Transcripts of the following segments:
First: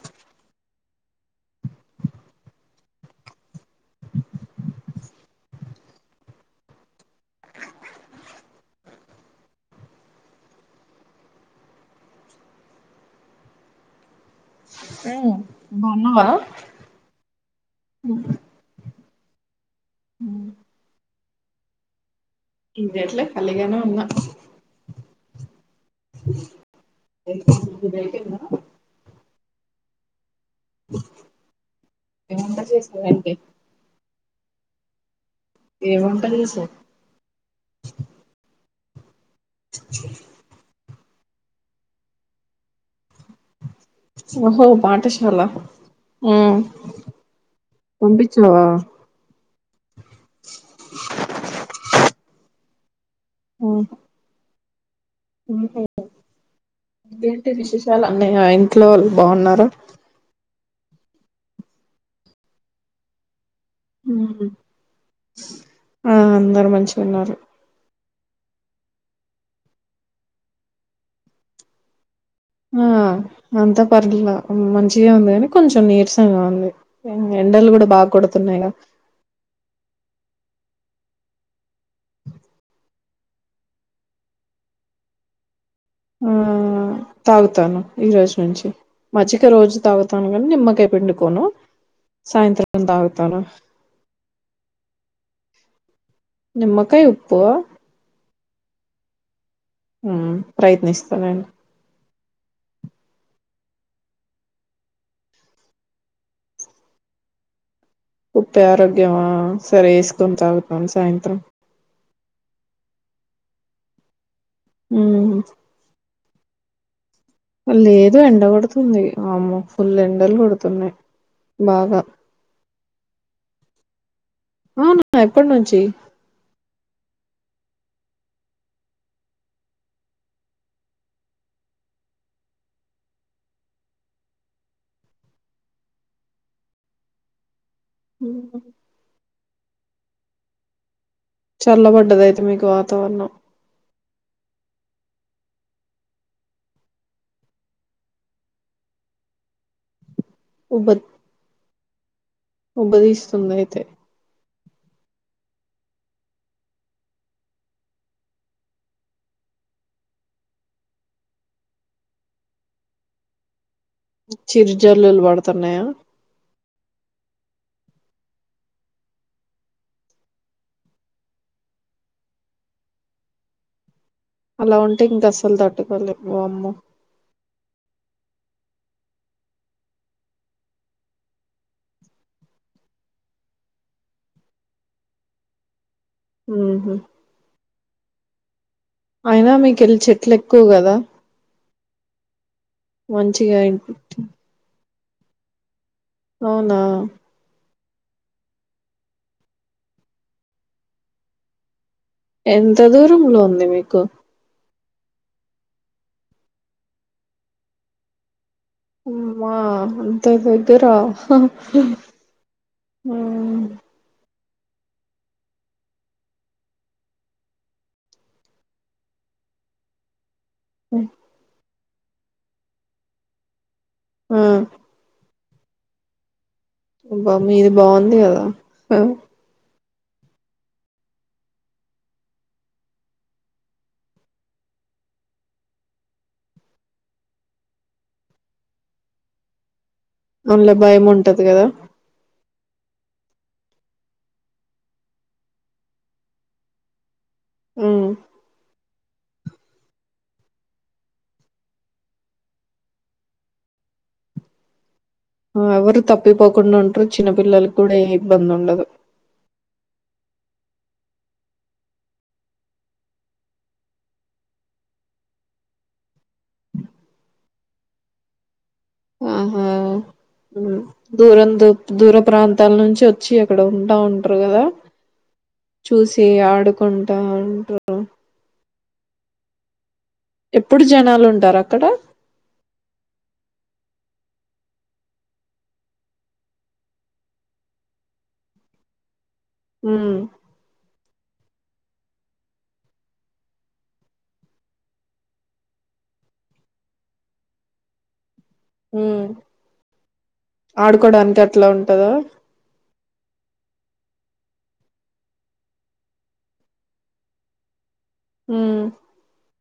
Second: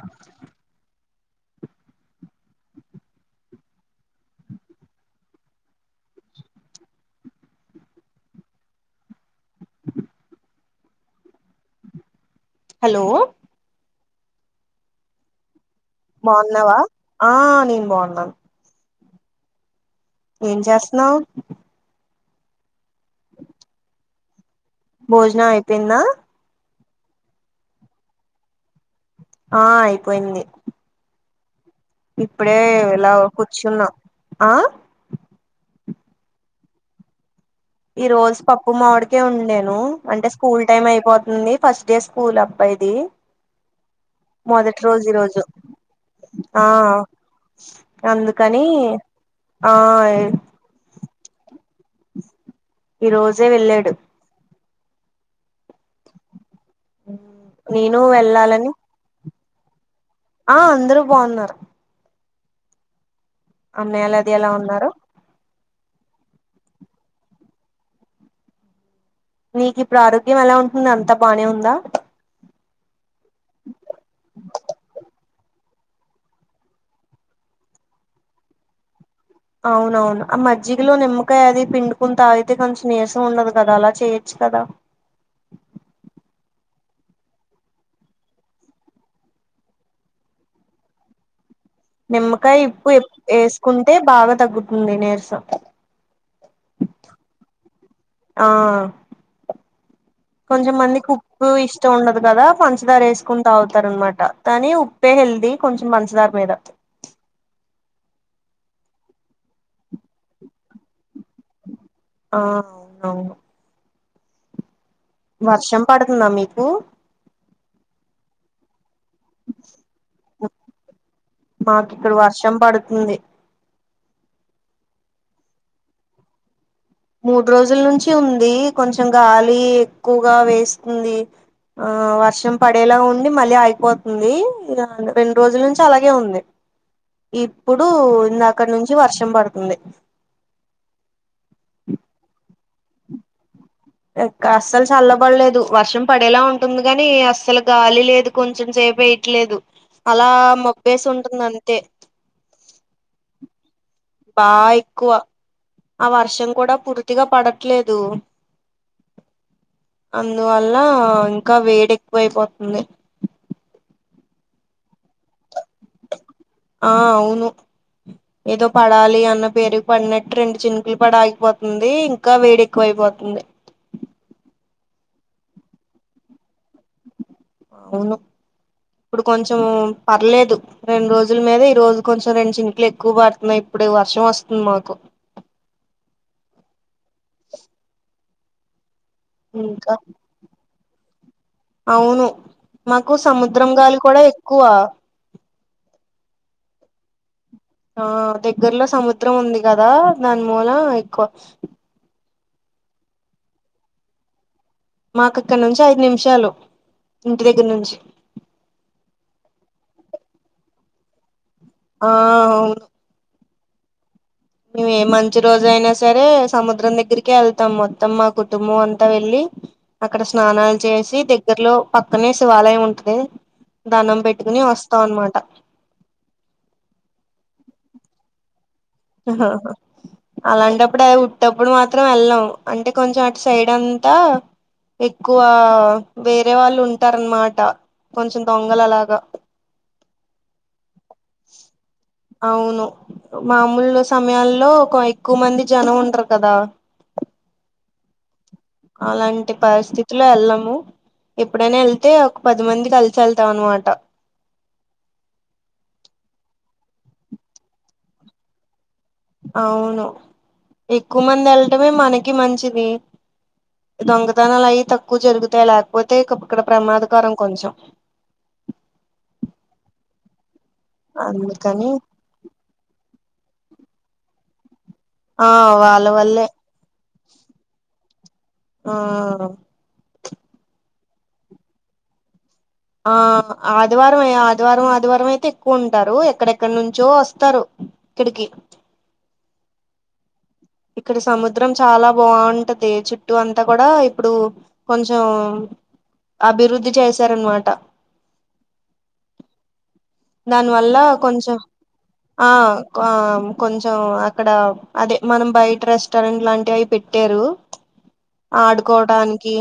ఆ హలో మ్ బావున్నావా బాగున్నావా ఆ నేను బాగున్నాను ఏం చేస్తున్నావ్ ఏం జెయట్లే ఖలిగానే ఉన్నా భోజనం అయిపోయిందా అయిపోయింది నీది అయిపోయిందా ఆ అయిపోయింది ఏం వంట ఇప్పుడే ఇలా చేసావంటే కూర్చున్నాం ఏమింటుంది సా ఈ రోజు పప్పు మామిడికాయ వండేను అంటే స్కూల్ టైమ్ అయిపోతుంది ఫస్ట్ డే స్కూల్ అబ్బాయిది ఓహో మొదటి రోజు పాఠశాల ఈరోజు ఉమ్ ఆ పంపించావా అందుకని ఆ ఈ రోజే వెళ్ళాడు ఏంటే నేను విశేషాలు అన్నయ్య వెళ్ళాలని ఇంట్లో వాళ్ళు బావున్నారా ఆ అందరూ బావున్నారు అన్నయ్య ఆల్ అది ఉమ్ ఎలా ఉన్నారు ఆ అందరు మంచిగా ఉన్నారు నీకు ఇప్పుడు ఆరోగ్యం ఎలా ఉంటంది అంతా బానే ఉందా? ఆ అంతా పర్లా మంచిగా ఉంది కాని కొంచెం నీరసంగా ఉంది ఎండలు కూడా బాగా కొడుతున్నాయ్ గా అవునవును ఆ మజ్జిగలో నిమ్మకాయ అది పిండుకుని తాగితే కొంచెం నీరసం ఉండదు కదా అలా చేయొచ్చు కదా ఉమ్ తాగుతాను ఈ రోజు నుంచి మచ్చిక రోజు తాగుతాను కాని నిమ్మకాయ పిండుకోను నిమ్మకాయ సాయంత్రం ఇప్ ఎప్ తాగుతాను వేసుకుంటే బాగా తగ్గుతుంది నీరసం నిమ్మకాయ ఉప్పు ఆ ఉమ్ కొంచెం మందికి ప్రయత్నిస్తానండి ఉప్పు ఇష్ ఇష్టం ఉండదు కదా పంచదార వేసుకుని తాగుతారు అనమాట కానీ ఉప్పే హెల్దీ కొంచెం పంచదార మీద ఉప్పే ఆరోగ్యమా సరే వేసుకోన్ తాగుతాన్ సాయంత్రం ఆ అవునవును ఉమ్ వర్షం పడుతుందా మీకు? లేదు ఎండ కొడుతుంది ఆమ్మో ఫుల్ ఎండలు కొడుతున్నాయ్ మాకి ఇక్కడు వర్షం పడ్తుంది అవునా ఎప్పట్నుంచి మూడు రోజుల్నుంచి ఉంది కొంచెం గాలి ఎక్కువగా వేస్తుంది ఆ వర్షం పడేలా ఉండి మళ్ళీ ఆగిపోతుంది ఇగ రెండు రోజుల నుంచి అలాగే ఉంది ఇప్పుడు ఉమ్, ఇందాకడ్నుంచి వర్షం పడుతుంది చల్లబడ్డది అయితే మీకు వాతావరణం ఎక్ అస్సలు చల్లబడ్లేదు వర్షం పడేలా ఉంటుంది కాని అస్సలు గాలి లేదు కొంచెం సేపు ఐ ట్లేదు అలా ఉబ్బ మబ్బేసి ఉంటుంది అంతే ఉబ్బదీస్తుంది అయితే బా ఎక్కువ ఆ వర్షం కూడా పూర్తిగా పడట్లేదు అందువల్ల ఇంకా వేడి ఎక్కువ ఐపోత్మ్ది చిరు జల్లులు పడుతున్నాయా? ఆ అవును ఏదో పడాలి అన్న పేరు పడినట్టు రెండు చినుకులు పడి ఆగిపోతుంది ఇంకా వేడి ఎక్కువైపోతుంది అలా ఉంటే ఇంకా అస్సలు తట్టుకోలేము వామ్మో అవును ఇప్పుడు కొంచెం పర్లేదు రెండు రోజుల మీద ఈ రోజు కొంచెం రెండు చింకులు ఎక్కువ పడుతున్నాయి ఇప్పుడు వర్షం వస్తుంది మాకు ఊహు [unintelligible] అయినా ఇంకా మీకెళ్ చెట్లెక్కువ కదా? అవును మాకు మంచిగా సముద్రం ఇన్- గాలి కూడా ఎక్కువ అవునా ఆ దెగ్గరలో సముద్రం ఉంది కదా దాని మూల ఎక్కువ ఎంత దూరంలో ఉంది మీకు? మాకు ఇక్కడ నుంచి ఐదు నిమిషాలు ఇంటి దెగ్గర నుంచి మ్మా అంత దెగ్గరా? ఆ అవును ఉమ్ మేము ఏ మంచి రోజు అయినా సరే సముద్రం దగ్గరికే వెళ్తాం మొత్తం మా కుటుంబం అంతా వెళ్ళి అక్కడ స్నానాలు చేసి దగ్గరలో పక్కనే శివాలయం ఉంటది దండం పెట్టుకుని వస్తు వస్తాం అన్నమాట ఆబ్బా మీది బాగుంది కదా ఆహ అలాంటప్పుడు అది ఉట్టప్పుడు మాత్రం వెళ్ళం అంటే కొంచెం అటు సైడ్ అంతా ఎక్కువ వేరే వాళ్ళు ఉంటారనమాట కొంచెం దొంగలలాగా అందులో భయం ఉంటది కదా అవును మామూలు సమయాల్లో ఒక ఎక్కువ మంది జనం ఉంటారు. కదా హ్మ్మ్ అలాంటి పరిస్థితులో వెళ్ళము ఎప్పుడైనా వెళ్తే ఒక పది మంది కలిసి వెళ్తాం. అనమాట ఎవరు తప్పిపోకుండా ఉంటరు చిన్న పిల్లలకి కూడా ఏ ఇబ్బంది ఉండదు. అవును ఎక్కువ మంది వెళటమే మనకి మంచిది. దొంగతనాలు అవి తక్కువ జరుగుతాయి లేకపోతే ఇక్కడ ప్రమాదకరం కొంచెం హ్మ్మ్ దూరం దూ అందుకని దూర ప్రాంతాల నుంచి వచ్చి అక్కడ ఉంటా ఉంటారు. కదా ఆ వాళ్ళ చూసి వల్లే ఆడుకుంటా అంటారు. ఆ ఎప్పుడు జనాలు ఉంటారా అక్కడ ఆ ఆదివారం ఆదివారం ఆదివారం అయితే ఎక్కువ ఉంటారు. ఎక్కడెక్కడి నుంచో వస్తారు. ఇక్కడికి ఉం ఇక్కడ సముద్రం చాలా బాగుంటది. చుట్టూ అంతా కూడా ఇప్పుడు కొంచెం అభివృద్ధి చేశారనమాట. హ దాని వల్ల ఆడుకోడానికి కొంచెం అట్లా ఉంటందా. ఆ కొంచెం అక్కడ అదే మనం బయట రెస్టారెంట్ లాంటివి అవి పెట్టారు. హ్మ్. ఆడుకోవడానికి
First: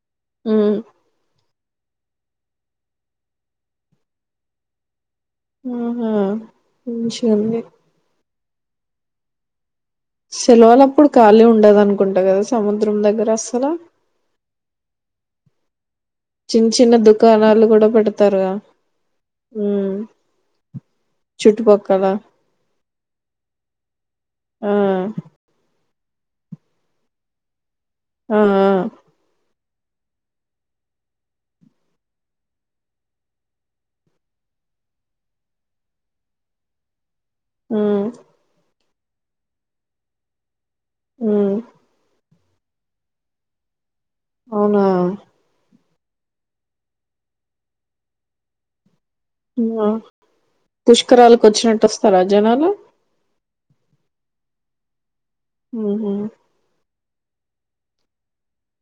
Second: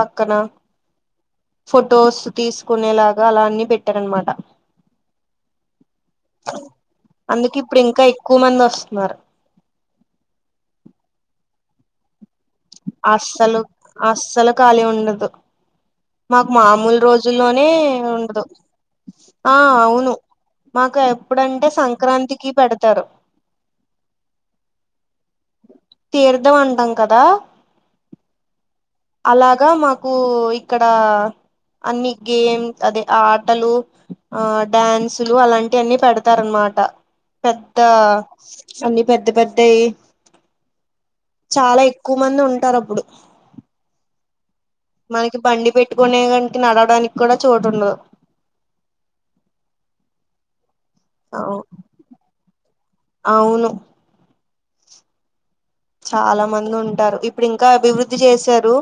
పక్కన హ్మ్. ఫొటోస్ తీసుకునేలాగా అలా అన్ని పెట్టారనమాట. ఆహా అందుకే మంచిగుంది ఇప్పుడు ఇంకా ఎక్కువ మంది వస్తున్నారు. సెలవులు అప్పుడు ఖాళీ ఉండదు అనుకుంటా కదా సముద్రం దగ్గర అస్సలు అస్సలు ఖాళీ ఉండదు. మాకు చిన్న చిన్న మామూలు రోజుల్లోనే దుకాణాలు కూడా ఉండదు. పెడతారుగా ఆ ఉమ్ అవును మాకు ఎప్పుడంటే చుట్టుపక్కల సంక్రాంతికి పెడతారు. ఆ తీర్దం అంటాం. కదా ఆ అలాగా మాకు ఇక్కడ అన్ని గేమ్ అదే ఆ ఆటలు ఆ డ్యాన్సులు అలాంటి అన్నిీ పెడతారనమాట పెద్ద ఉమ్ అన్ని పెద్ద పెద్దయి ఉమ్ చాలా ఎక్కువ మంది ఉంటారు. అప్పుడు అవునా మనకి బండి పెట్టుకునేకి నడవడానికి కూడా చోటు ఉండదు. పుష్కరాలకు అవు వచ్చినట్టు వస్తారా జనాలు అవును ఉహు చాలా మంది ఉంటారు ఇప్పుడు ఇంకా అభివృద్ధి చేశారు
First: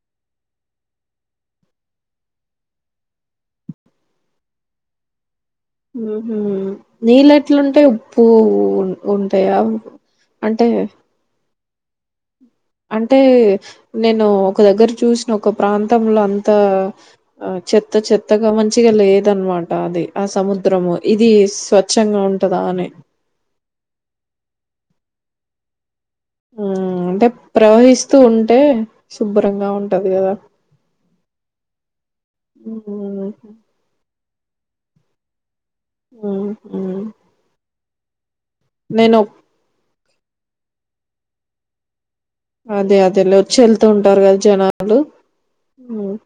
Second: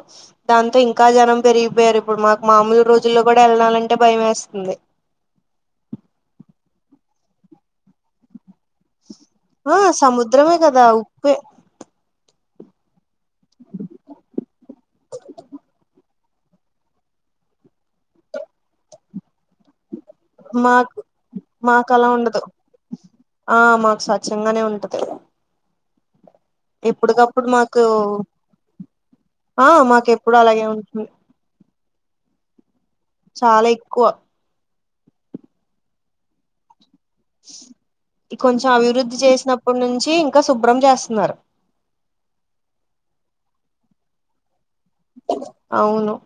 దాంతో ఇంకా జనం పెరిగిపోయారు ఇప్పుడు మాకు మామూలు రోజుల్లో కూడా వెళ్ళనాలంటే భయం వేస్తుంది నీళ్ళెట్లుంటయి ఉప్పు ఉంటాయా ఆ సముద్రమే అంటే కదా ఉప్పే అంటే నేను ఒక దగ్గర చూసిన ఒక ప్రాంతంలో అంత ఆ చెత్త చెత్తగా మంచిగా లేదనమాట అది ఆ సముద్రము మాకు ఇది మాకు అలా స్వచ్ఛంగా ఉండదు ఉంటదా అని ఆ మాకు స్వచ్ఛంగానే ఉంటది మ్మ్ అంటే ఎప్పటికప్పుడు మాకు ప్రవహిస్తూ ఉంటే ఆ శుభ్రంగా మాకు ఉంటది కదా ఎప్పుడు అలాగే ఉంటుంది ఉ హు చాలా ఎక్కువ ఉమ్ హు కొంచెం అభివృద్ధి చేసినప్పుడు నుంచి ఇంకా శుభ్రం చేస్తున్నారు అదే అదే వచ్చి వెళ్తూ ఉంటారు కదా జనాలు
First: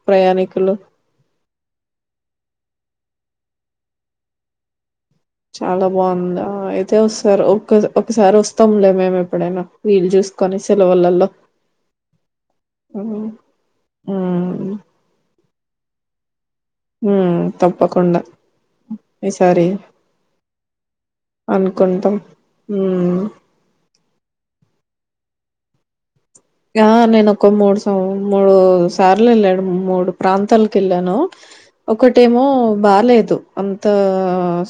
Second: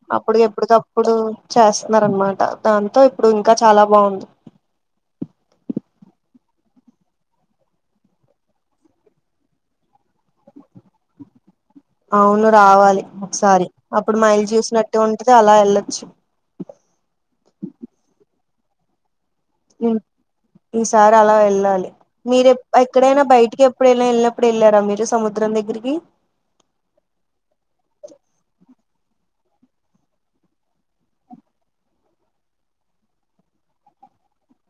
ప్రయాణికులు ఇప్పుడు చేస్తున్నారు అనమాట దాంతో ఇప్పుడు ఇంకా చాలా బాగుంది చాలా బాగుందా అయితే వస్తారు ఒక ఒక ఒకసారి వస్తాములే మేము ఎప్పుడైనా వీళ్ళు చూస్తా అవును రావాలి మ్మ్ ఒకసారి అప్పుడు మా ఇల్ మ్మ్ చూసినట్టు నట్టు ఉంటది అలా వెళ్లొచ్చు ఉ తప్పకుండా ఈ సారి ఈసారి అలా వెళ్ళాలి అనుకుంటాం మీరు ఉమ్ ఎక్కడైనా బయటికి ఇప్పుడైనా వెళ్ళినప్పుడు వెళ్ళారా మీరు సముద్రం దగ్గరికి ఆ నేను ఒక మూడు మూడు సార్లు వెళ్లాను మూడు ప్రాంతాలకు వెళ్ళాను ఒకటేమో బాలేేదు అంత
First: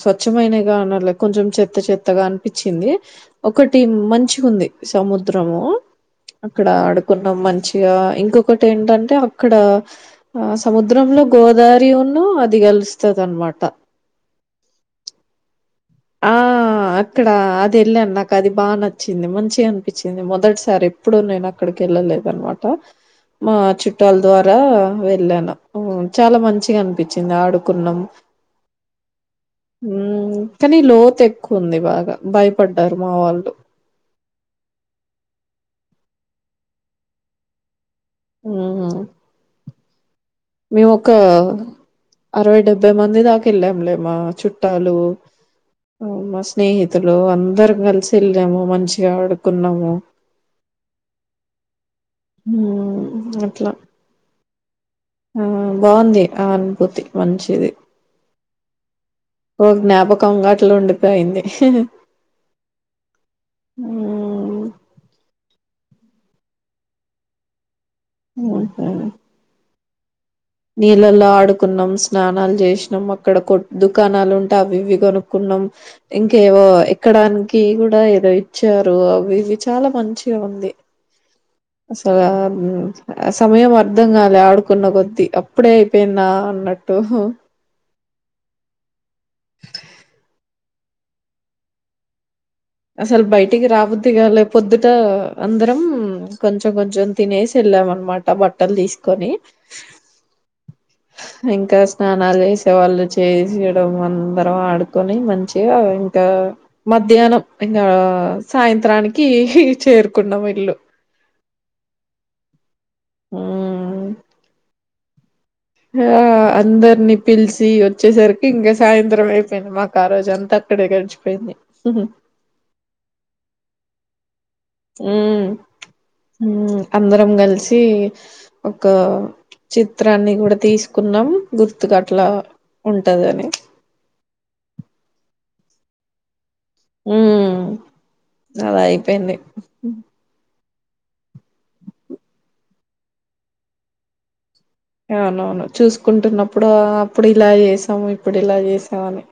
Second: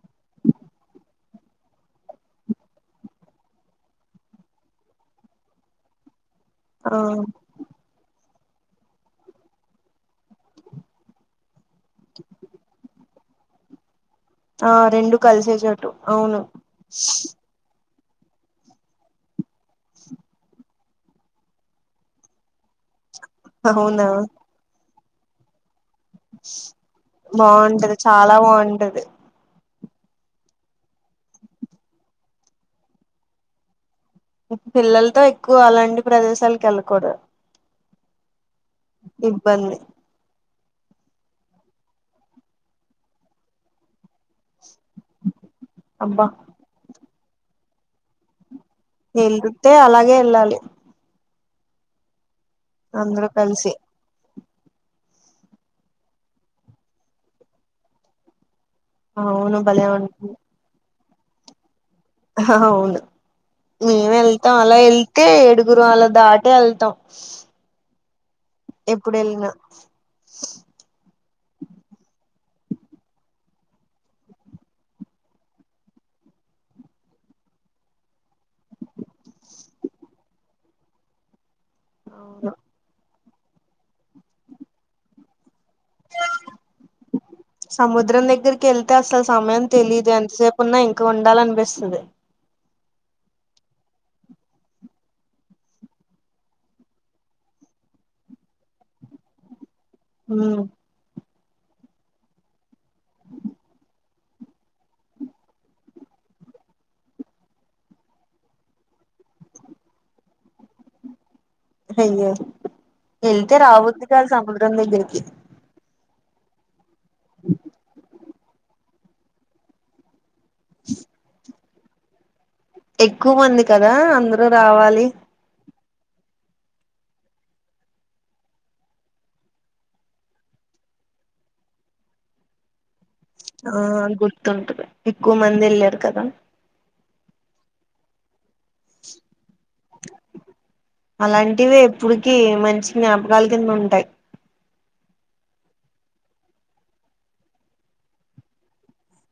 స్వచ్ఛమైనగా అనలే కొంచెం చెత్త చెత్త చేత్తగా అనిపించింది ఒకటి మంచిగా ఉంది సముద్రము అక్కడ ఆ ఆడుకున్నాం మంచి ఇంకొకటి ఏంటంటే అక్కడ ఆ సముద్రంలో గోదావరి వరి ఉన్ను అది కలుస్తది అనమాట ఆ రెండు కలిసే చోటు ఆ అవును అక్కడ అది వెళ్ళాను నాకు అది బాగా నచ్చింది మంచి అనిపించింది మొదటిసారి ఎప్పుడు నేను అక్కడికి వెళ్ళలేదు అనమాట మా అవునా చుట్టాల ద్వారా వెళ్ళాను చాలా మంచిగా అనిపించింది బాగుంటది ఆడుకున్నాం చాలా బాగుంటది కానీ లోతు ఎక్కువ ఉంది బాగా భయపడ్డారు మా వాళ్ళు పిల్లలతో ఎక్కువ అలాంటి ప్రదేశాలకి వెళ్ళకూడదు ఉ హు ఇబ్బంది మేము ఒక అరవై డెబ్బై మంది దాకా వెళ్ళాంలే మా చుట్టాలు అబ్బా మా స్నేహితులు అందరు కలిసి వెళ్ళాము మంచి గా ఆడుకున్నాము ఎళ్ళాలి హ్మ్. అందరూ అట్లా. కలిసి ఆ బాగుంది ఆ అనుభూతి మంచిది అవును ఓ భలే ఉంటుంది జ్ఞాపకంగా అట్లా ఉండిపోయింది హా హా అవును మేము వెళ్తాం హ్మ్ అలా వెళ్తే ఏడుగురు అలా దాటే వెళ్తాం హ్మ్ ఎప్పుడు వెళ్ళిన నీళ్ళల్లో ఆడుకున్నాం స్నానాలు చేసినాం అక్కడ కొట్ దుకాణాలు ఉంటే అవి ఇవి కొనుక్కున్నాం ఇంకేవో ఎక్కడానికి కూడా ఏదో ఇచ్చారు అవి ఇవి చాలా మంచిగా ఉంది అసలు అవును సమయం అర్ధం కాలే ఆడుకున్న కొద్దీ అప్పుడే అయిపోయిందా అన్నట్టు సముద్రం దగ్గరికి వెళ్తే అసలు సమయం తెలీదు ఎంతసేపు ఉన్నా ఇంకా ఉండాలని అనిపిస్తది అసలు బయటికి రాబుద్ధి కాలే పొద్దుట అందరం కొంచెం కొంచెం తినేసి వెళ్ళాం అనమాట బట్టలు తీసుకొని ఉ ఇంకా స్నానాలు చేసే వాళ్ళు చేయడం అందరం ఆడుకొని మంచిగా ఇంకా మధ్యాహ్నం ఇంకా సాయంత్రానికి చేరుకున్నాం ఇల్లు అయ్యో వెళ్తే రాబుద్ధి కాదు సముద్రం దగ్గరికి ఆ అందరినీ పిలిచి వచ్చేసరికి ఇంగ సాయంత్రం అయిపోయింది మాకు ఆ రోజు అం త అక్కడే గడిచిపోయింది హు హు ఎక్కువ మంది కదా అందు నువ్వు రావా ఉ ఉ అందరం కలిసి ఒక చిత్రాన్ని కూడా తీసుకున్నాం గుర్తుకు అట్లా ఉంటది ఆ గుర్తుంటది ఎక్కువ మంది వెళ్ళారు కదా ఉ అలా అయిపోయింది అలాంటివి ఎప్పుడుకి మంచి జ్ఞాపకాలు కింద ఉంటాయి అవునవును చూసుకుంటున్నప్పుడు అప్పుడు ఇలా చేసాము ఇప్పుడు ఇలా చేసాము అని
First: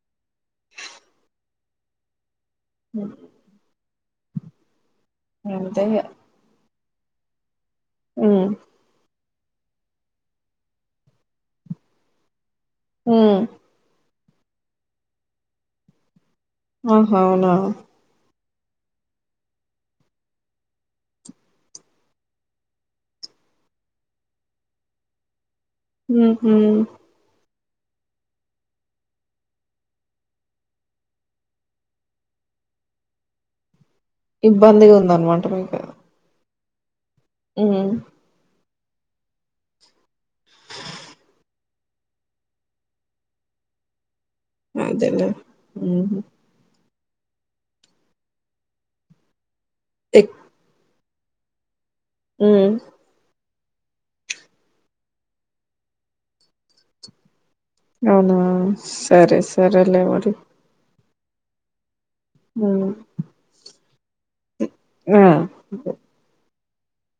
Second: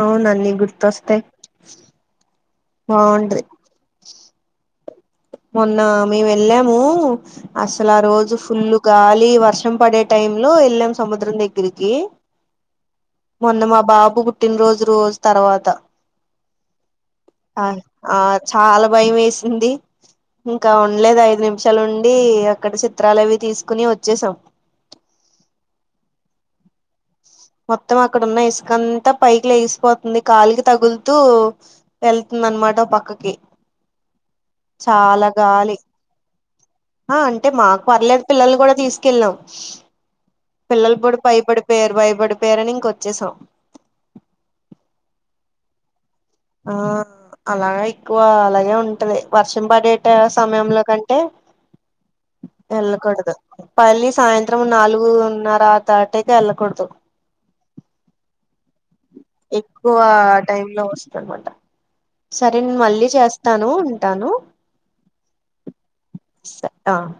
అవును ఆన్నీ గుర్తు వస్తాయ్ బావుంటది మొన్న అంతే ఇగ మేము వెళ్ళాము అసలు ఆ రోజు హ్మ్ పుల్ గాలి వర్షం పడే టైమ్ లో వేళ్ళం సముద్రం దగ్గరికి హ్మ్ మొన్న మా బాబు పుట్టినరోజు రోజు తర్వాత ఆహా అవునా ఆ ఆ చాలా భయం వేసింది ఇంకా ఉండలేదు ఐదు నిమిషాలుండి అక్కడ చిత్రాలు అవి తీసుకుని వచ్చేసాం ఉహు మొత్తం అక్కడ ఉన్న ఇసుకంతా పైకి లేగిసిపోతుంది కాలికి తగులుతూ వెళ్తుంది అనమాట పక్కకి ఇబ్బందిగా ఉంది చాలా అనమాట గాలి మీకు ఆ అంటే మాకు హ్మ్ పర్లేదు పిల్లలు కూడా తీసుకెళ్ళినం పిల్లలు కూడా బయపడి పోయారు భయబడిపోయారని ఇంక వచ్చేసాం అదేలే ఉ ఆ అలాగ ఎక్కువ అలాగే ఉంటది వర్షిం పడేట ఎక్ సమయంలో కంటే హ్మ్ వెళ్ళకూడదు పల్లీ సాయంత్రం నాలుగున్నర తాటేకి వెళ్ళకూడదు. అవునా. సరే ఎక్కువ సరేలే మరి టైమ్ లో వస్తుందిన్నమాట. సరే నేను హ్మ్ మళ్ళీ చేస్తాను ఉంటాను. ఆ స ఆహ్ ఆహ్.